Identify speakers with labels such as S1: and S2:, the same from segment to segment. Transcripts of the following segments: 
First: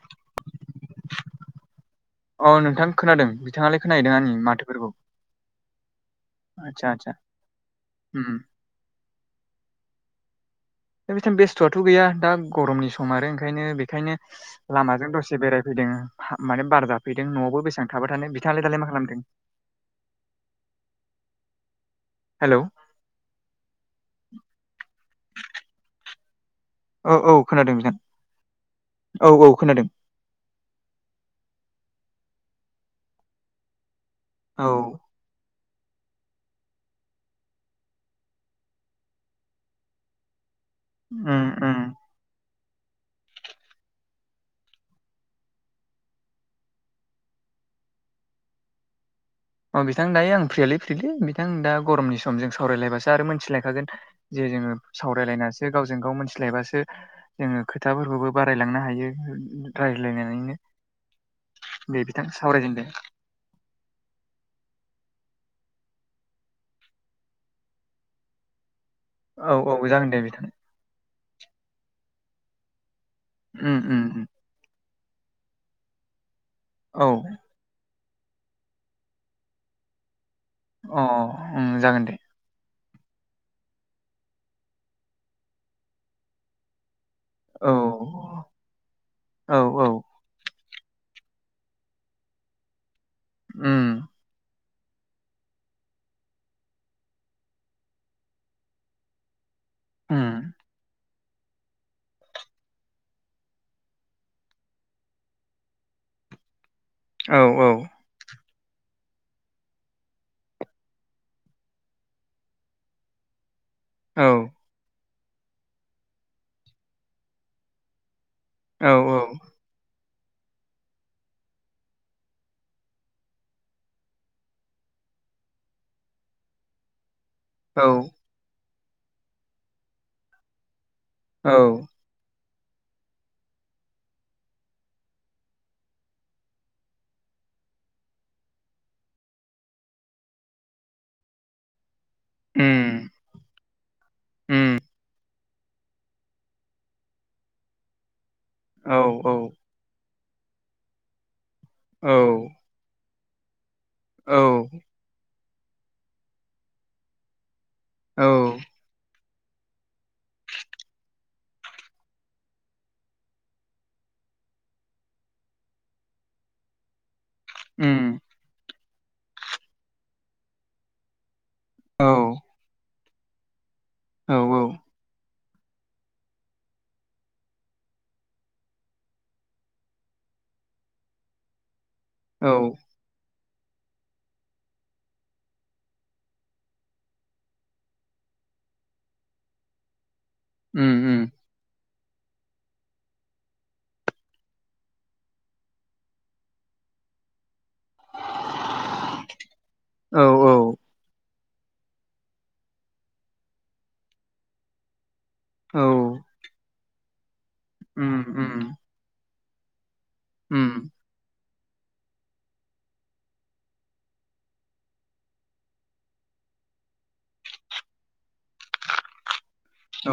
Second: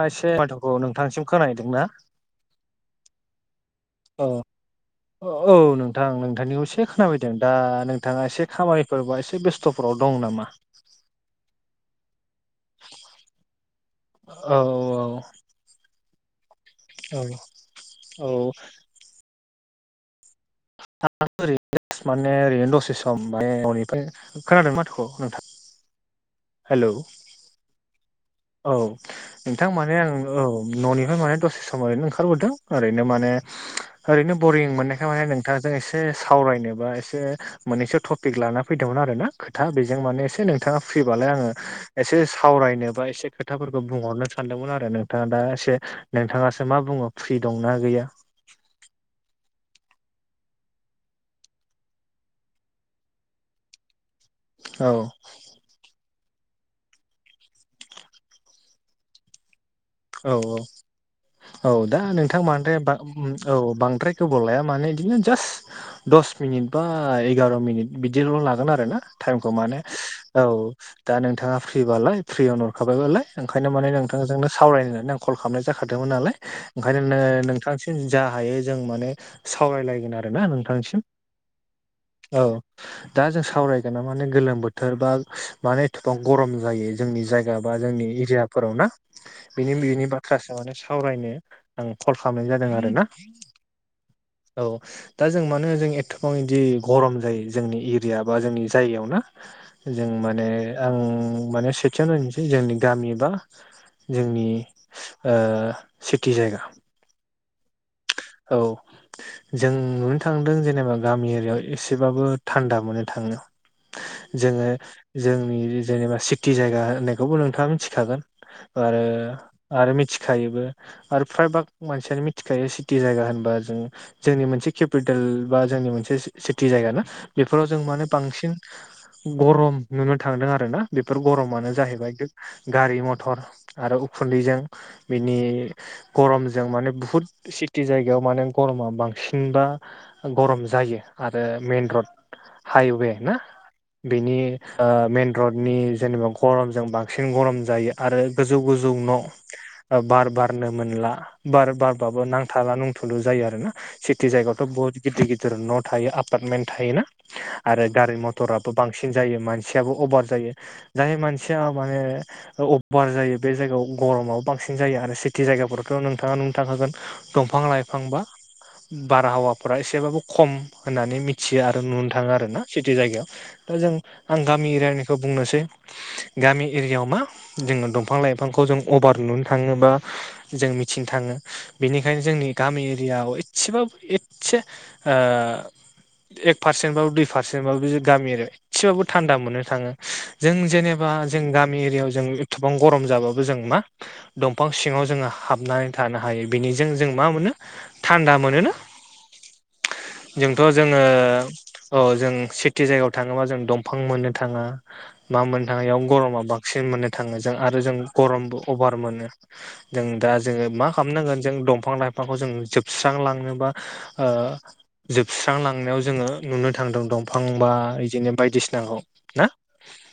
S1: एसे मथ'खौ नोंथांसिम खोनदों ना?
S2: औ नोंथांखौ। खोनादों बिथाङालायोनायदों आंनि
S1: औ
S2: माथोफोरखौ।
S1: औ नोंथां नोंथांनिखौ एसे
S2: आदसा आदसा
S1: खोनाबायदों दा नोंथाङा
S2: उम
S1: एसे खामाय सोरबा एसे बेस्थ'फोराव दं नामा?
S2: द बिथि बेस्थ'आथ' गैया दा गरमनि सम आरो ओंखायनो बेखायनो।
S1: औ
S2: लामाजों दसे बेरायफैदों माने बार जा
S1: औ
S2: फैदों न'आवबो बेसेबां थाबाय
S1: औ
S2: थादों बिथांलाय दालाय मा खालामदों।
S1: ओरैनो माने
S2: हेलौ
S1: ओरैनो दसे सम माने ननिफ्राय खोनादों माथोखौ नोंथां? हेलौ
S2: औ औ खोनादों बिथां
S1: औ
S2: औ औ
S1: नोंथां
S2: खोनादों
S1: माने आं औ न'निफ्राय माने दसे सम ओरैनो ओंखारबोदों ओरैनो माने ओरैनो बरिं
S2: औ
S1: मोननायखाय माने नों खोथाजों एसे सावरायनोबा एसे मोननैसो टपिक लाना फैदोंमोन आरो ना ख ा बेजों माने एसे नोंथाङा फ्रिबालाय
S2: उम
S1: आङो
S2: उम
S1: एसे सावरायनो बा एसे खोथाफोरखौ बुंहरनो सानदोंमोन आरो नोंथाङा दा एसे नोंथाङासो मा बुङो फ्रि दंना गैया?
S2: अ बिथां दायो आं फ्रियालि फ्रियलि बिथां दा गरमनि समजों सावरायलायबासो आरो मोनथिलायखागोन। जे जोङो
S1: औ
S2: सावरायलायना गावजों गाव मिथिलायबासो जोङो खोथाफोरखौबो बारायलांनो हायो।
S1: औ
S2: रायज्लायनानैनो
S1: औ औ दा
S2: दे बिथां
S1: नोंथां मानोद्राय-
S2: सावरायजेनदो
S1: औ बांद्राय गोबाव लाया माने बिदिनो जास्ट दस मिनिट बा एगार' मिनिट बिदिल' लागोन आरो ना टाइमखौ
S2: औ
S1: माने
S2: औ जागोन दे बिथां
S1: औ। दा नोंथाङा फ्रिबालाय फ्रियावनो हरखाबाय बालाय ओंखायनो
S2: उम
S1: माने
S2: उम उम।
S1: नोंथांजोंनो सावरायनो होननानै आं कल खालामनाय जाखादोंमोन नालाय ओंखायनो
S2: औ
S1: नोंथांसिम जा हायो जों माने सावरायलायगोन आरो ना नोंथांसिम
S2: अ उम जागोन दे
S1: औ दा जों सावरायगोन ना माने गोलोम बोथोर बा माने एथ'बां गरम जायो जोंनि जाय गा
S2: औ
S1: बा जोंनि एरियाफोराव ना
S2: औ औ
S1: बिनि [unintelligible] बाथ्रासो माने सावरायनो आं कल खालामनाय जादों आरो ना।
S2: उम।
S1: औ। दा जों मानो जों एथ'बां बिदि गरम जायो जोंनि एरिया बा जोंनि जायगायाव ना। जों माने
S2: उम
S1: आं माने सेथियाव नायनोसै जोंनि गामिबा जोंनि सिटि जायगा
S2: औ औ।
S1: औ। जों नुनो थांदों जेनेबा गामि एरियाव एसेबाबो थान्दा मोननो थाङो। जोङो जोंनि जेनेबा सिटि जायगा होननायखौबो नोंथाङा मिथिखागोन
S2: औ
S1: आरो आरो मिथिखायोबो आरो फ्रायभाग मानसियानो मिथिखायो सि टि जायगा होनबा जों जोंनि मोनसे केपिटेल बा जोंनि मोनसे सिटि जायगा ना बेफोराव जों
S2: औ
S1: माने बांसिन गरम नुनो थांदों आरोना बेफोर
S2: औ
S1: गरमानो जाहैबाय गारि मथर आरो उखुन्दैजों बिनि गरमजों माने बुहुत सि टि जायगायाव माने गरमा बांसिनबा गरम जायो आरो मेन रड
S2: उम
S1: हाइवे ना बेनि
S2: उम
S1: ओ मेन रडनि जेनेबा गरमजों बांसिन गरम जायो। आरो गोजौ गोजौ
S2: औ
S1: न' ओ बार बारनो मोनला बार
S2: औ
S1: बारबाबो नां थाला नुंथुलु जायो आरो ना सिटि
S2: औ
S1: जायगायावथ' बुहुत गिदिर गिदिर न' थायो आपार्टमेन्ट थायो ना। आरो गारि मथराबो बांसिन जायो मानसियाबो अभार जायो। जाय मानसिया माने अबभार जायो बे जायगायाव गरमाबो बांसिन जायो आरो सिटि जायगाफोरावथ' नोंथाङा नुनो थांखागोन‌ दंफां लाइफां
S2: उम
S1: बा बारहावाफोरा एसेबाबो खम होननानै मि थियो आरो
S2: औ
S1: नुनो थाङो आरोना सिटि जायगायाव दा जों
S2: औ
S1: आं गामि एरियानिखौ बुंनोसै गामि एरियाव मा जोङो दंफां लाइफांखौ जों अभार नुनो थाङो बा जों मिथिनो थाङो बेनिखायनो जोंनि
S2: औ
S1: गामि एरिया एसेबाबो एसे ओ एक पारसेन्टबाबो दुइ पारसेटबाबो गामियारियाव एसेबाबो थान्दा मोननो थाङो जों
S2: उम
S1: जेनेबा
S2: उम
S1: जों गामि एरियाव जों गोबां गरम जाबाबो जों मा दंफां सिङाव हाबनानै जों थानो हायो। बिनिजों जों मा मोनो थानदा मोनो ना
S2: औ
S1: जों थ' जोङो औ जों सिटि जायगायाव थाङोबा जों दंफां मोननो थाङा मा मोननो थाङो
S2: औ
S1: इयाव गरमा बांसिन मोननो थाङो जों आरो जों
S2: उम
S1: गरमबो
S2: उम
S1: अभार मोनो जों दा जोङो मा
S2: उम
S1: खालामनांगोन जों दंफां लाइफांखौ जों जोबस्रांलांनोबा ओ जोबस्रांलांनायाव जोङो नुनो थांदों दंफां बा बिदिनो बायदिसिनाखौ ना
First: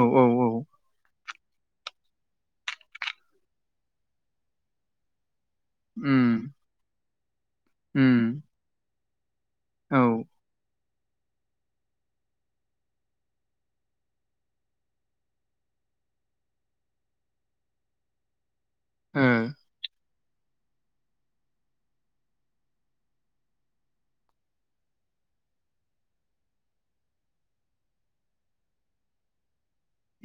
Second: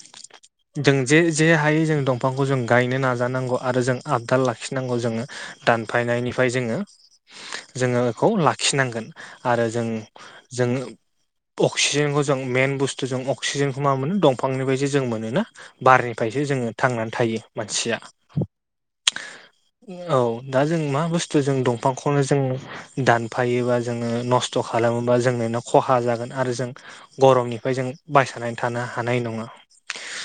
S2: औ औ औ
S1: जों जे जे हायै जों दंफांखौ जों गायनो नाजानांगौ आरो जों आबदाल लाखिनांगौ जोङो दानफायनायनिफ्राय जोङो जोङो बेखौ लाखिनांगोन आरो जों जों अक्सिजेनखौ जों मेन बुस्थु जों अक्सिजेनखौ मा मोनो दंफांनिफ्रायसो जों मोनो ना बारनिफ्रायसो जोङो थांनानै थायो मानसिया
S2: [inaudible]
S1: औ दा जों मा बुस्थु जों दंफांखौनो जों दानफायोबा जोङो नस्थ' खालामोबा जोंनोनो खहा जागोन आरो जों गरमनिफ्राय जों बायसनानै थानो हानाय नङा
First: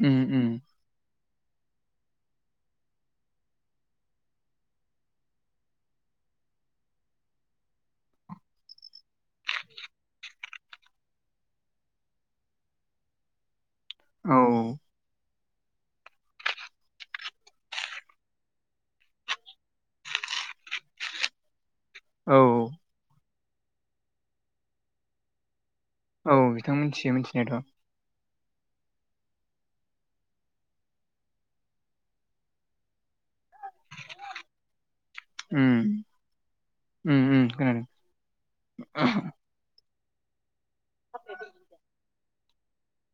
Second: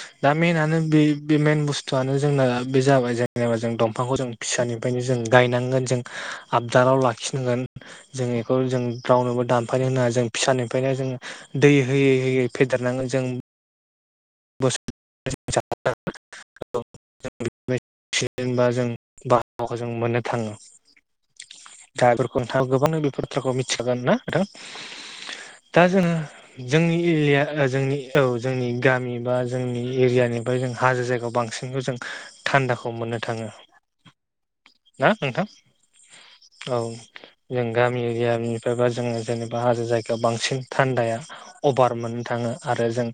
S2: उम
S1: दा
S2: उम
S1: मेनानो बे बे मेन बुस्थुआनो जोंना बे जाबाय जेनेबा जों दंफांखौ जों फिसानि ओफायो जों गायनांगोन जों आबदालाव लाखिनांगोन जों बेखौ जों रावनोबो दानफायानो होनाङा जों फिसानिफ्रायनो जों दै होयै होयै फेदेरनांगोन जों
S2: औ ओ उम
S1: बस [unintelligible] अक्सिजेन बा जों बाराहावाखौ जों मोननो थाङो दा
S2: औ
S1: बेफोरखौ नोंथाङा गोबां बे बाथ्राखौ मिथिखागोन ना नोंथां दा जोङो
S2: औ बिथां
S1: जोंनि
S2: मिथियो
S1: एरिया
S2: मिथिनायाथ'
S1: जोंनि औ जोंनि गामि बा जोंनि एरियानिफ्राय जों हाजो जायगायाव बांसिनखौ जों थान्दाखौ मोननो थाङो ना नोंथां
S2: उम
S1: औ
S2: उम उम
S1: जों
S2: खोनादों
S1: गामि एरियानिफ्राय बा जोङो जेने बा हाजो जायगायाव बांसिन थान्दाया अभार मोननो थाङो आरो जों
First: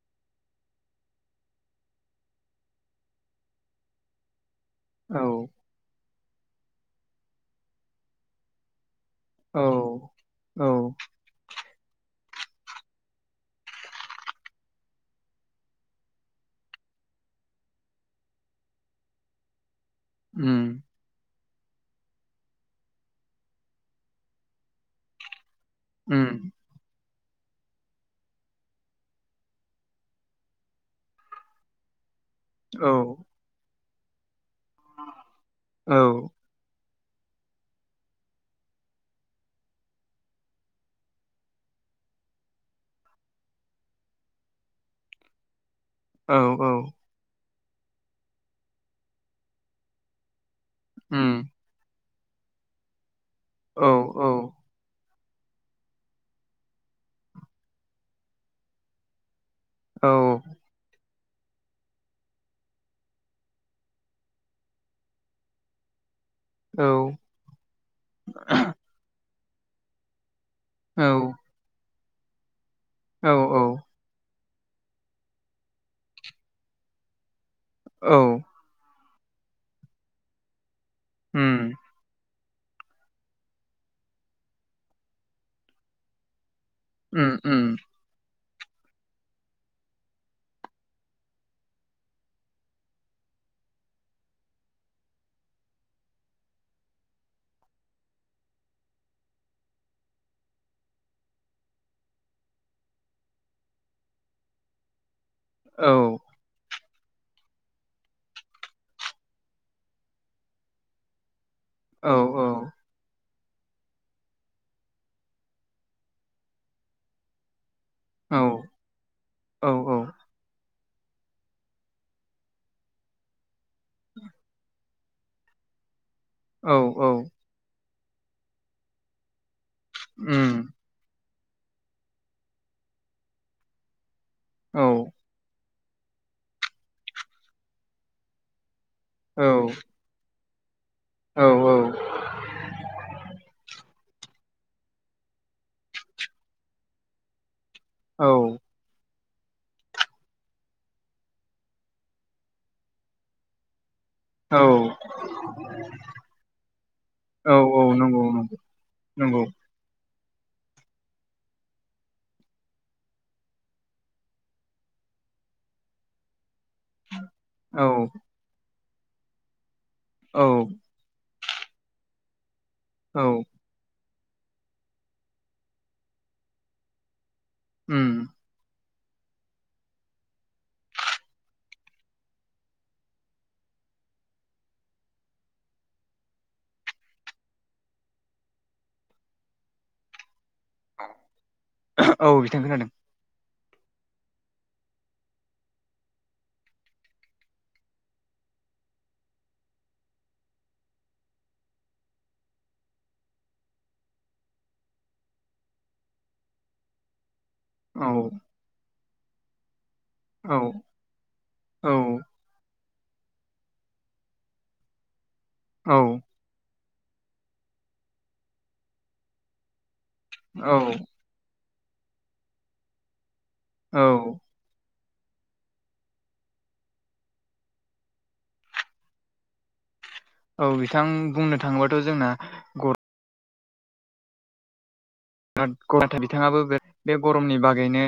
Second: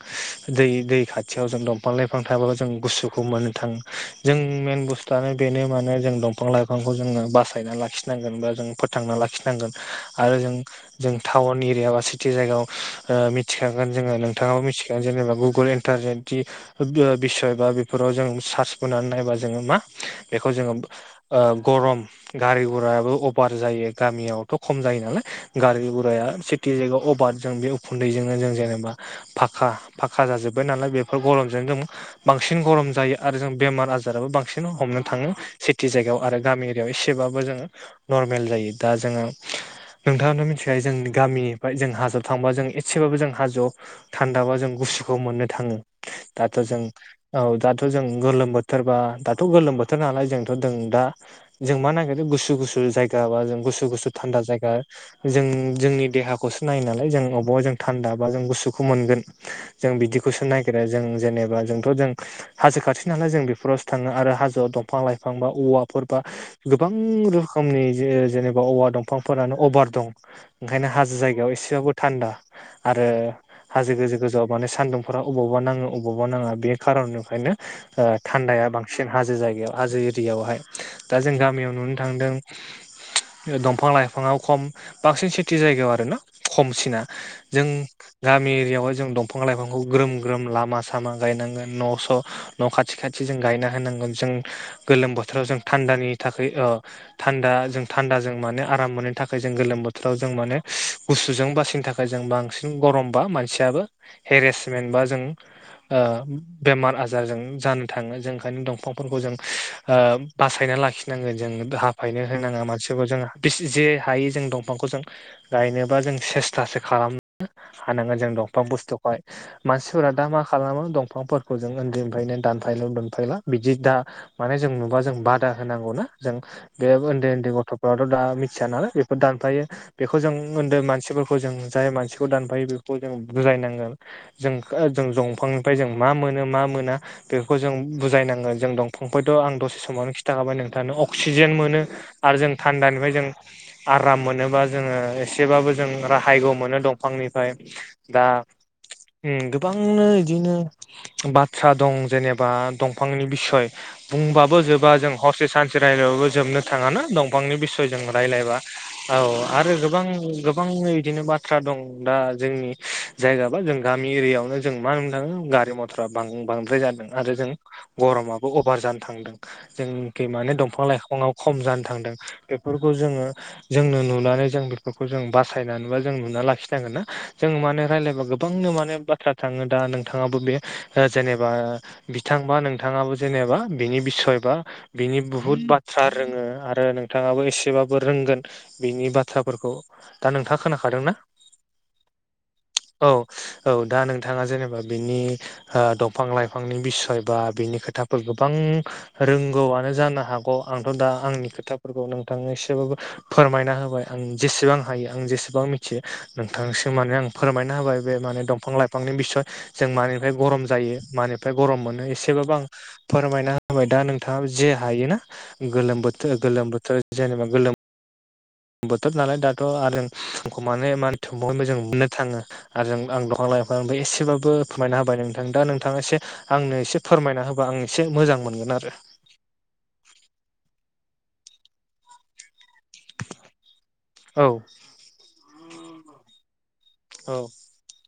S1: दै दै खाथियाव जों दंफां लाइफां थायाब्ला जों गुसुखौ मोननो थाङो जों मेन बुस
S2: औ
S1: थुआनो बेनो माने जों दंफां लाइफांखौ जोङो बासायना लाखिनांगोन बा जों फोथांना लाखि
S2: औ
S1: नांगोन आरो जों
S2: औ
S1: जों टाउन एरिया बा सिटि जायगायाव ओ मिथिखागोन जोङो नोंथाङाबो मिथिखागोन जेनेबा गुगोल ए इन्टारनेटनि ओ बिसय बा बेफोराव जों सार्स बोनानै नायबा जोङो मा बेखौ जोङो
S2: उम
S1: ओ गरम गारि गुरायाबो अभार जायो गामियावथ' खम जायो नालाय गारि गुराया
S2: उम
S1: टि जायगायाव अबार जों बे उखुन्दैजोंनो जों जेनेबा फाखा फाखा जाजोब बाय नालाय बेफोर गरमजों जों बांसिन
S2: औ
S1: गरम जायो आरो जों बेमार आजाराबो बांसि हमनो थाङो सिटि
S2: औ
S1: जायगायाव आरो गामि एसेबो जों नर्मेल जायो दा जोङो नोंथाङानो मिथिखायो जोंनि गामिनिफ्राय जों हाजोआव थांबा जों एसेबाबो जों हाजो थान्दाबा जों गुसुखौ मोनो थाङो
S2: औ
S1: दाथ'
S2: औ
S1: जों औ दाथ' जों गोलोम बोथोरबा दाथ' गोलोम बोथोर नालाय जों जों दा
S2: उम
S1: जों मा नागिरदों गुसु गुसु जायगा बा जों
S2: औ
S1: गुसु गुसु थान्दा जायगा जों जोंनि देहाखौसो नायो नालाय जों अबाव जों थान्दा बा जों गुसुखौ मोनगोन जों
S2: औ
S1: बिदिखौसो नागिरो जों जेनेबा जोंथ' जों हाजो खाथि नालाय जों बेफोरावसो थाङो आरो हाजोआव दंफां लाइफां बा औवाफोर बा गोबां रोखोमनि जेनेबा औवा दंफांफोरानो अभार दं ओंखायनो हाजो
S2: औ
S1: जायगायाव एसेबाबो थान्दा आरो
S2: औ औ
S1: हाजो गोजौ गोजौआव मान सान्दुं फोरा अबावबा नाङो अबावबा नाङा बे खारननिायनो
S2: औ
S1: थान्द बां सिन हाजो जायगायाव हाजो एरियायावहाय दा जों गामियाव
S2: उम
S1: नुनो थांदों दंफां लाइफाङाव खम बांसिन सिटि जायगायाव आरोना खमसिना
S2: उम
S1: जों
S2: उम
S1: गामि एरियायावहाय जों दंफां लाइफां खौ ग्रोम ग्रोम लामा सामा गायनांगोन न' न' खाथि खाथि जों गायना होनांगोन जों गोलोम बोथोराव जों थान्दानि थाखाय अ थान्दा जों थान्दा जों माने आराम मोननायनि थाखाय जों गोलोम बोथोराव जों माने गुसुजों बासिनो थाखाय जों बांसिन गरमबा मानसियाबो हेरेसमेन्ट बा जों
S2: औ
S1: ओ बेमार आजार जों जानो थाङो जों ओंखायनो दंफांफोरखौ जों आ बाहायना‌ लाखि नांगोन जों
S2: औ
S1: फायनो
S2: औ
S1: होनङा मानसि जों जे हायि जों दंफांखौ जों गायनोबा जों सेस्थासो खालाम हानांगोन जों दंफां बुस्थुखौहाय
S2: औ
S1: मानसिफोरा दा मा खालामो दंफांफोर खौ जों उन्दैनिफ्रायनो दानफायलु दुनफायला बिदि दा माने जों नुबा जों बादा होनांगौ ना जों
S2: औ
S1: बे
S2: औ
S1: उन्दै उन्दै गथ'फोराथ दा मिथिया नालाय बेफोर दानफायो बेखौ जों
S2: उम
S1: ओन्दै मानसिफोरखौ जों जाय मानसिखौ दानफायो बेखौ जों बुजायनांगोन जों
S2: औ
S1: जों दंफांनिफ्राय जों मा मोनो मा मोना बेफोरखौ जों बुजायनांगोन जों दं फंफबायथ
S2: औ
S1: आं दसे समावनो खिन्थाखाबाय नोंथांनो अक्सिजेन
S2: औ
S1: मोनो आरो जों थान्दानिफ्राय जों आराम मोनोबा जोङो एसेबाबो जों राहायग मोनो दंफांनिफ्राय दा गोबांनो इदिनो बाथ्रा दं जेनेबा दंफांनि बिसय बुंबाबो जोबा जों हरसे सानसे रायजलायबाबो जोबनो थाङाना
S2: औ
S1: दंफांनि
S2: औ
S1: बिसय जों
S2: नंगौ
S1: रायज्लायबा
S2: नंगौ
S1: औ
S2: नंगौ
S1: आरो गोबां गोबां इ दिनो बाथ्रा दं दा जोंनि जायगा जों गामि एरियावनो जों मानो थाङो गारि मथर बांद्राय जादों आरो जों
S2: औ
S1: गरमा अभार जानो थांदों जोंखै
S2: औ
S1: माने दंफां लाइफाङा खम जानो थांदों बेफोरखौ जोङो
S2: औ
S1: जोंनो नुनानै जों बेफोरखौ जों बासायनानैबा जों नुना लाखिनांगोन ना जों माने रायलायबा
S2: उम
S1: गोबांनो माने बाथ्रा थाङो दा नोंथाङाबो बे जेनेबा बिथां बा नोंथाङाबो जेनेबा बिनि बिसय बा बिनि बुहुत बाथ्रा रोङो आरो नोंथाङाबो एसेबाबो रोंगोन बिनि बाथ्राफोरखौ दा नोंथाङा खोनाखादोंना
S2: औ बिथां खोनादों
S1: औ औ दा नोंथाङा जेनेबा बिनि ओ दंफां लाइफांनि बिसय बा बिनि खोथाफोर गोबां रोंगौआनो जानो हागौ आंथ दा आंनि खोथाफोरखौ नोंथांनो एसेबाबो फोरमायना होबाय आं जेसेबां हायो आं जेसेबां मिथियो नोंथांसिम माने आं फोरमाय यना होबाय बे
S2: खोनादों
S1: माने दंफां लाइफांनि बिसय जों मा निफ्राय
S2: औ औ
S1: गरम जायो मानिफ्राय गरम मोनो
S2: औ
S1: एसेबाबो आं फोरमायना होबाय दा नोंथाङाबो जे हायोना गोलोम
S2: औ
S1: बोथोर गोलोम बोथोर जेनेबा गोलोम बोथोर नालाय दाथ आरो आंखौ माने
S2: औ
S1: मा दंफांनिफ्राय जों मोननो थाङो आरो जों आं दंफां लाइफांफ्राय
S2: औ
S1: एसेबाबो फोरमायना होबाय नोंथां दा नोंथाङा एसे आंनो एसे फोरमायना होबा आं एसे मोजां मोनगोन आरो
S2: औ बिथां बुंनो थाङोबाथ जोंना
S1: औ
S2: बिराद गरम नाथाय बिथाङाबो बे
S1: औ
S2: गरमनि बागै नो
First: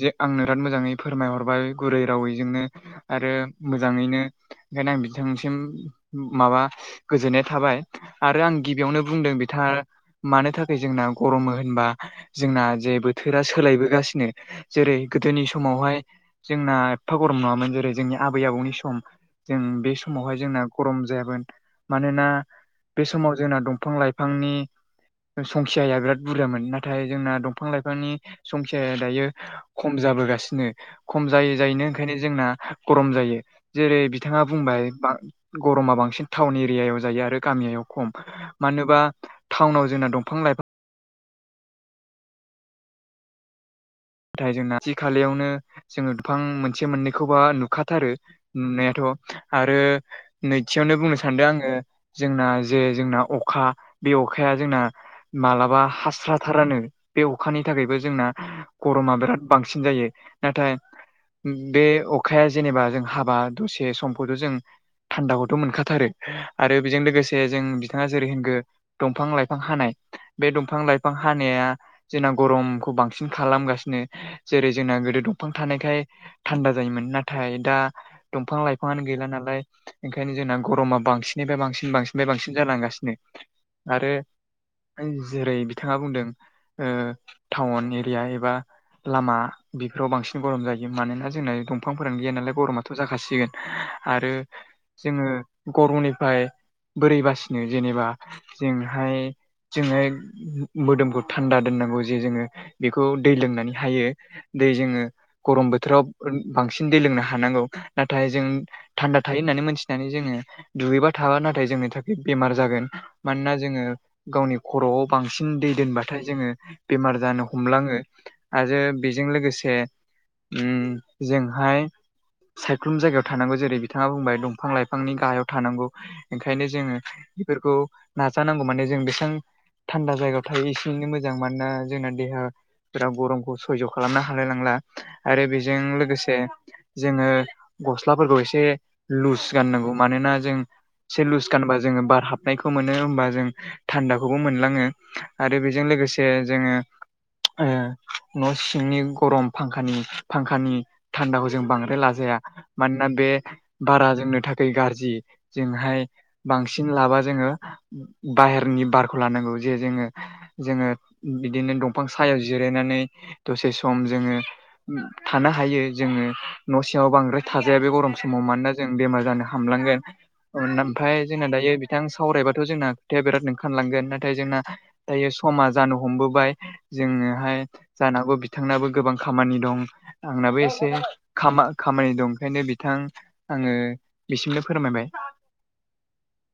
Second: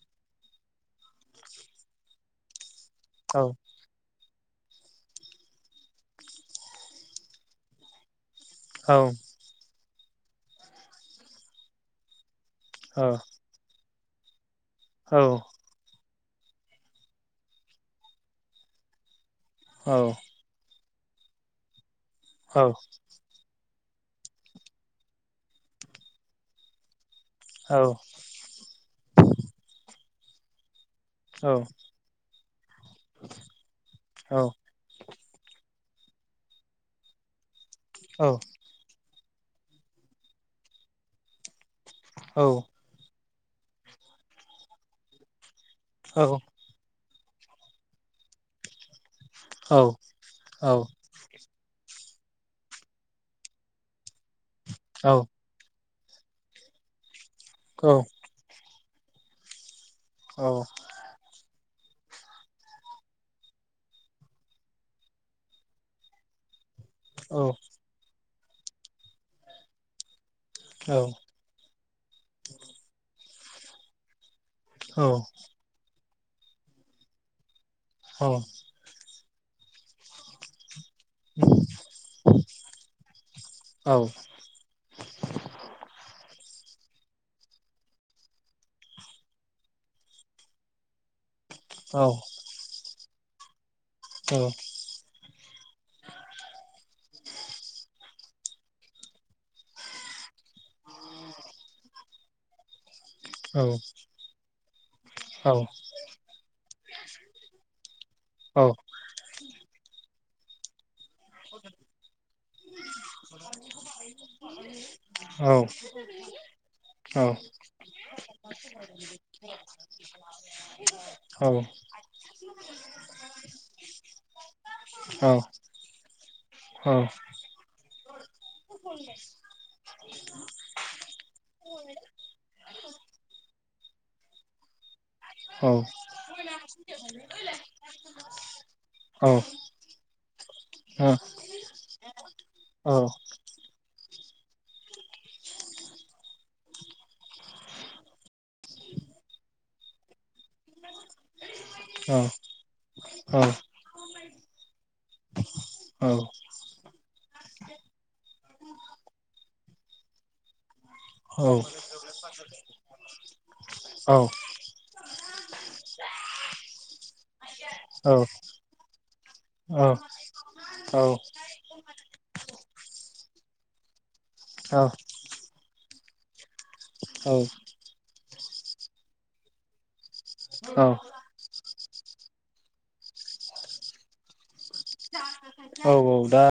S2: जे आंनो बिराद मोजाङै फोरमायहरबाय गुरै रावैजोंनो आरो मो जाङैनो ओंखायनो आं बिथांसिम माबा गोजोननाय थाबाय आरो आं
S1: औ
S2: गिबियावनो बुंदों बिथाङा मानो थाखाय जोंना गरमो होनबा जोंना जे बोथोरा सोलायबोगासिनो जेरै
S1: औ
S2: गोदोनि समावहाय जोंना एफा गरम नङामोन जेरै जोंनि आबै आबौनि सम। जों बे
S1: औ
S2: समावहाय जोंना गरम जायामोन मानोना।
S1: औ।
S2: बे समाव जोंना दंफां लाइफांनि संखियाया बिराद बुरजामोन नाथाय जोंना दं फां लाइफांनि संख्याया दायो खम जाबोगासिनो। खम जायै जायैन ओंखायनो जोंना गरम जायो जेरै
S1: औ
S2: बिथाङा बुंबाय। गरमा बांसिन टाउन एरियायाव जायो आरो गामियायाव खम।
S1: औ
S2: मानोबा टाउनाव जोंना दंफां-लाइफां
S1: औ।
S2: नाथाय जोंना खाथि खालायावनो जोङो
S1: औ
S2: बिफां मोनसे मोननैखौबा नुखाथारो नुनायाथ'। आरो
S1: औ
S2: नैथियावनो बुंनो सानदो आङो जोंना जे जोंना अखा बे अखाया जोंना मालाबा हास्रााथारानो बे अखानि थाखायबो जोंना। गरमा बिराद बांसिन जायो नाथाय। बे अखाया जेनेबा जों हाबा दसे समखौथ' जों थान्दाखौथ' मोनखाथारो। आरो बेजों लोगोसे जों बिथाङा जेरै होनगो दंफां-लाइफां हानाय बे दंफां लाइफां हानाया जोंना गरमखौ बांसिन खालामगासिनो जेरै जोंना गोदो दंफां थानायखाय थान्दा जायोमोन नाथाय दा दंफां-लाइफां बिफाङानो गैला नालाय ओंखायनो जोंना गरमा बांसिननिफ्राय बांसिन बांसिननिफ्राय बांसिन जालांगासिनो आरो। जेरै बिथाङा बुंदों टाउन एरि या एबा लामा बेफोराव बांसिन गरम जायो मानोना जोंना दंफांफोरानो गैया नाल गम थ' जाखासिगोन आरो जोङो गरमनिफ्राय। बोरै बासिनो जेनेबा जोंहाय जोङो मोदोमखौ थान्दा दोननांगौ जे जोङो। बेखौ दै लोंनानै हायो दै जोङो गरम बोथोराव। बांसिन दै लोंनो हानांगौ नाथाय जों थान्दा थायो होननानै मोनथिनानै जोङो। दुगैबा थाबा नाथाय जोंनि थाखाय बेमार जागोन मानोना जोङो। गावनि खर'आव बांसिन दै दोनबाथाय जोङो बेमार जानो। हमलाङो आरो बेजों लोगोसे जोंहाय। सायख्लुम जायगायाव थानांगौ जेरै बिथाङा बुंबाय दं। बिफां लाइफांनि गाहायाव थानांगौ ओंखायनो जोङो बेफोरखौ। नाजानांगौ माने जों बेसेबां थान्दा जायगायाव थायो एसे एनै मोजां मानोना जोंना देहाया। बिर गरमखौ सयज' खालामनो हालाय लांला आरो बेजों लोगोसे। जोङो गस्लाफोरखौ एसे
S1: औ
S2: लुज गाननांगौ मानोना जों
S1: औ
S2: ए लुस गानोबा जोङो बार हाबनायखौ मोनो होमबा जों। थान्दाखौबो मोनलाङो आरो बेजों लोगोसे जोङो। न' सिंनि गरम फांखानि फांखानि थान्दाखौ जों बांद्राय लाजाया मानोना बे बारा जोंनो थाखाय गाज्रि। जोंहाय बांसिन लाबा जोङो बाहेरनि बारखौ लानांगौ जे जोङो जोङो‌। बिदिनो दंफां सायाव जिरायनानै दसे सम जोङो। थानो हायो जोङो न' सिङाव बांद्राय थाजाया बे गरम
S1: औ-औ-औ-औ-औ-औ-औ-औ-औ-औ-औ-औ-औ-औ-औ-औ-औ-औ
S2: समाव मानोना जों बेमार जानो हामलांगोन ओमफ्राय जोंना दायो बिथां सावरायबाथ' जोंना खोथाया बिराद ओंखारलांगोन नाथाय जोंना दायो। समा जानो हमबोबाय जोङोहाय जानांगौ बिथांनाबो गोबां खामानि दं। आंनाबो एसे। खामानि दं ओंखायनो बिथां आङो बिसिमनो फोरमायबाय
S1: औ औ दा